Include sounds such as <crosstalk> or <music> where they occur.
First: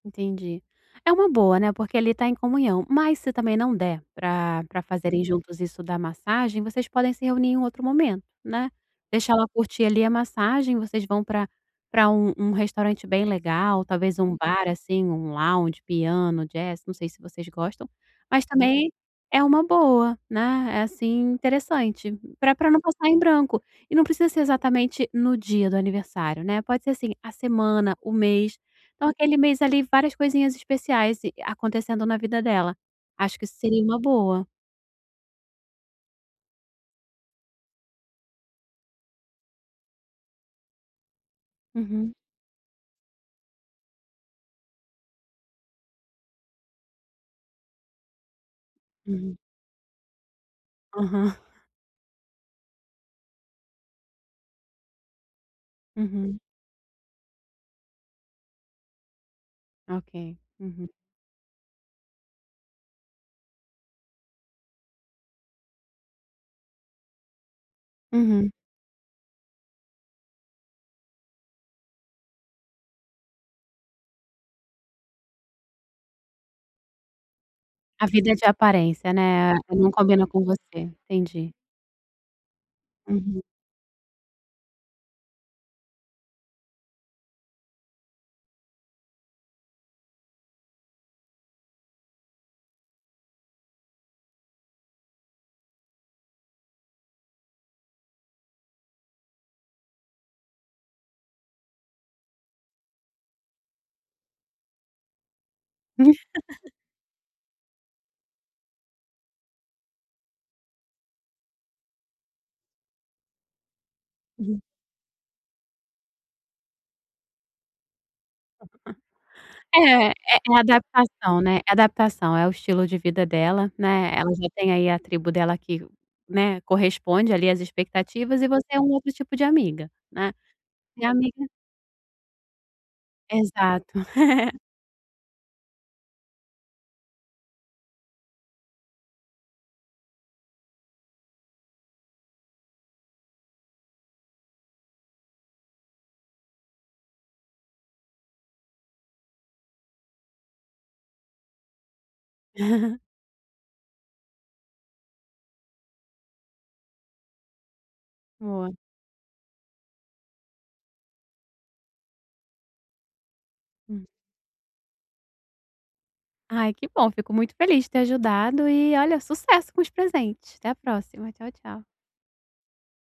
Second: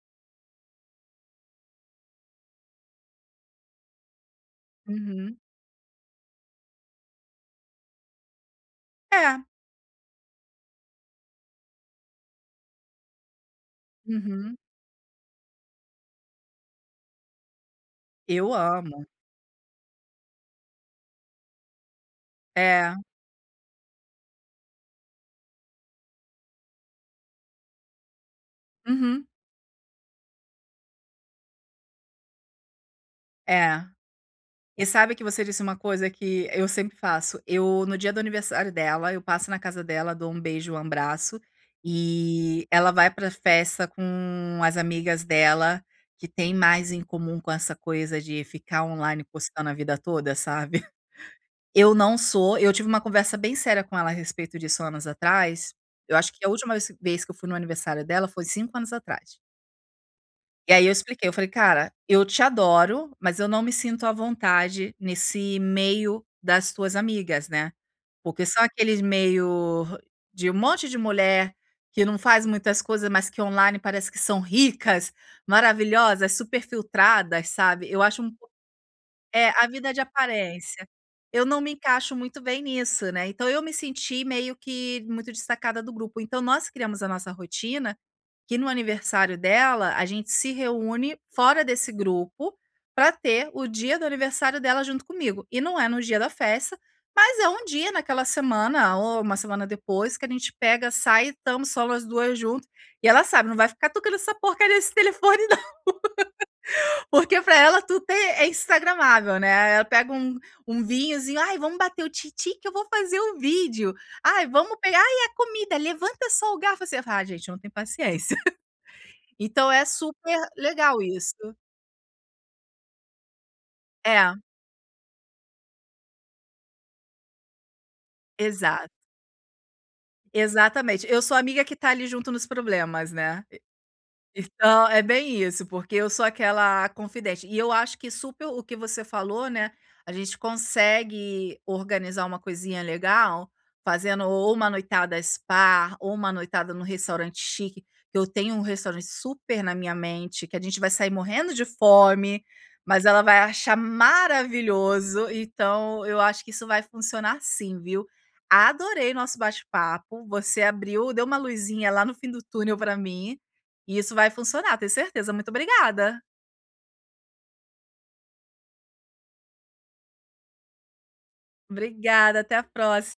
Entendi. É uma boa, né, porque ali tá em comunhão, mas, se também não der pra pra fazerem Uhum. juntos isso da massagem, vocês podem se reunir em um outro momento, né. Deixa É. ela curtir ali a massagem, vocês vão pra pra um um restaurante bem legal, talvez um Uhum. bar, assim, um lounge, piano, jazz, não sei se vocês gostam, mas Eu também amo. é uma boa, né, é, assim, interessante, pra pra não É. passar em branco. E não precisa ser exatamente no dia do aniversário, né, pode ser, assim, a semana, o mês. Então, Uhum. aquele mês ali, várias coisinhas especiais a-acontecendo na vida dela, acho que isso É. seria uma boa. E sabe que você disse uma coisa que eu sempre faço. Eu no dia do aniversário dela, eu passo na casa dela, dou um beijo e um abraço, Uhum. e ela vai pra festa com as amigas dela, que têm mais em comum com essa coisa de ficar online Uhum. postando a vida toda, sabe. <chuckles> Aham. Eu não sou eu tive uma conversa bem séria com ela a respeito disso anos atrás, eu acho Uhum. que a última vez vez que eu fui no aniversário dela foi 5 anos atrás. Ok. E aí, Uhum. eu expliquei, eu falei: "Cara, eu te adoro, mas eu não me sinto à vontade nesse meio das tuas amigas, né." Porque Uhum. são aqueles meio hã, de um monte de mulher que não faz muitas coisas, mas que online parece que são ricas, maravilhosas, superfiltradas, sabe. Eu A acho vida um de pou aparência, É, né, a não vida de combina com aparência. você. Eu Entendi. não me encaixo muito bem nisso, né. Uhum. Então, eu me senti meio que muito destacada do grupo. Então, nós criamos a nossa rotina, que no aniversário dela, a gente se reúne fora desse grupo, pra ter o dia do aniversário dela junto comigo. E não é no dia da festa, mas é um dia naquela semana ou uma semana depois que a gente pega, sai e estamos só nós duas junto. E ela sabe, não vai ficar tocando essa porcaria desse telefone, não. <laughs> <laughs> Porque para ela tudo tem é Instagramável né, ela pega um um vinhozinho: "Ai, vamos bater o tim tim que eu vou fazer o vídeo. Ai Uhum. vamos pegar ai e a comida, levanta só o garfo." Assim, ai gente, eu não tem paciência. <chuckles> <chuckles> Então, é É, é super a legal adaptação, isso. né, adaptação é o estilo de vida dela, né, ela É. já tem aí a tribo dela que, né, corresponde ali às expectativas, e você é Exato. um outro tipo de amiga né, e Exatamente, eu sou amiga amiga que tá ali junto nos problemas, né. E Exato. <chuckles> então, é bem isso, porque eu sou aquela a confidente. E eu acho que super o que você falou, né, a gente consegue organizar uma coisinha legal, fazendo ou uma noitada spa, ou uma noitada em um restaurante chique. Eu tenho um restaurante super na minha mente, que a gente vai sair morrendo de fome, <chuckles> mas ela vai achar maravilhoso. Então, eu acho que isso vai funcionar, sim, viu. Boa. Adorei nosso bate-papo, você abriu deu uma luzinha lá no fim do túnel pra mim, e Hum. isso vai funcionar, tenho certeza. Muito obrigada. Ai, que bom, fico muito feliz de ter ajudado. E olha, sucesso com os presentes. Até a próxima. Tchau, tchau. Obrigada, até a próxima.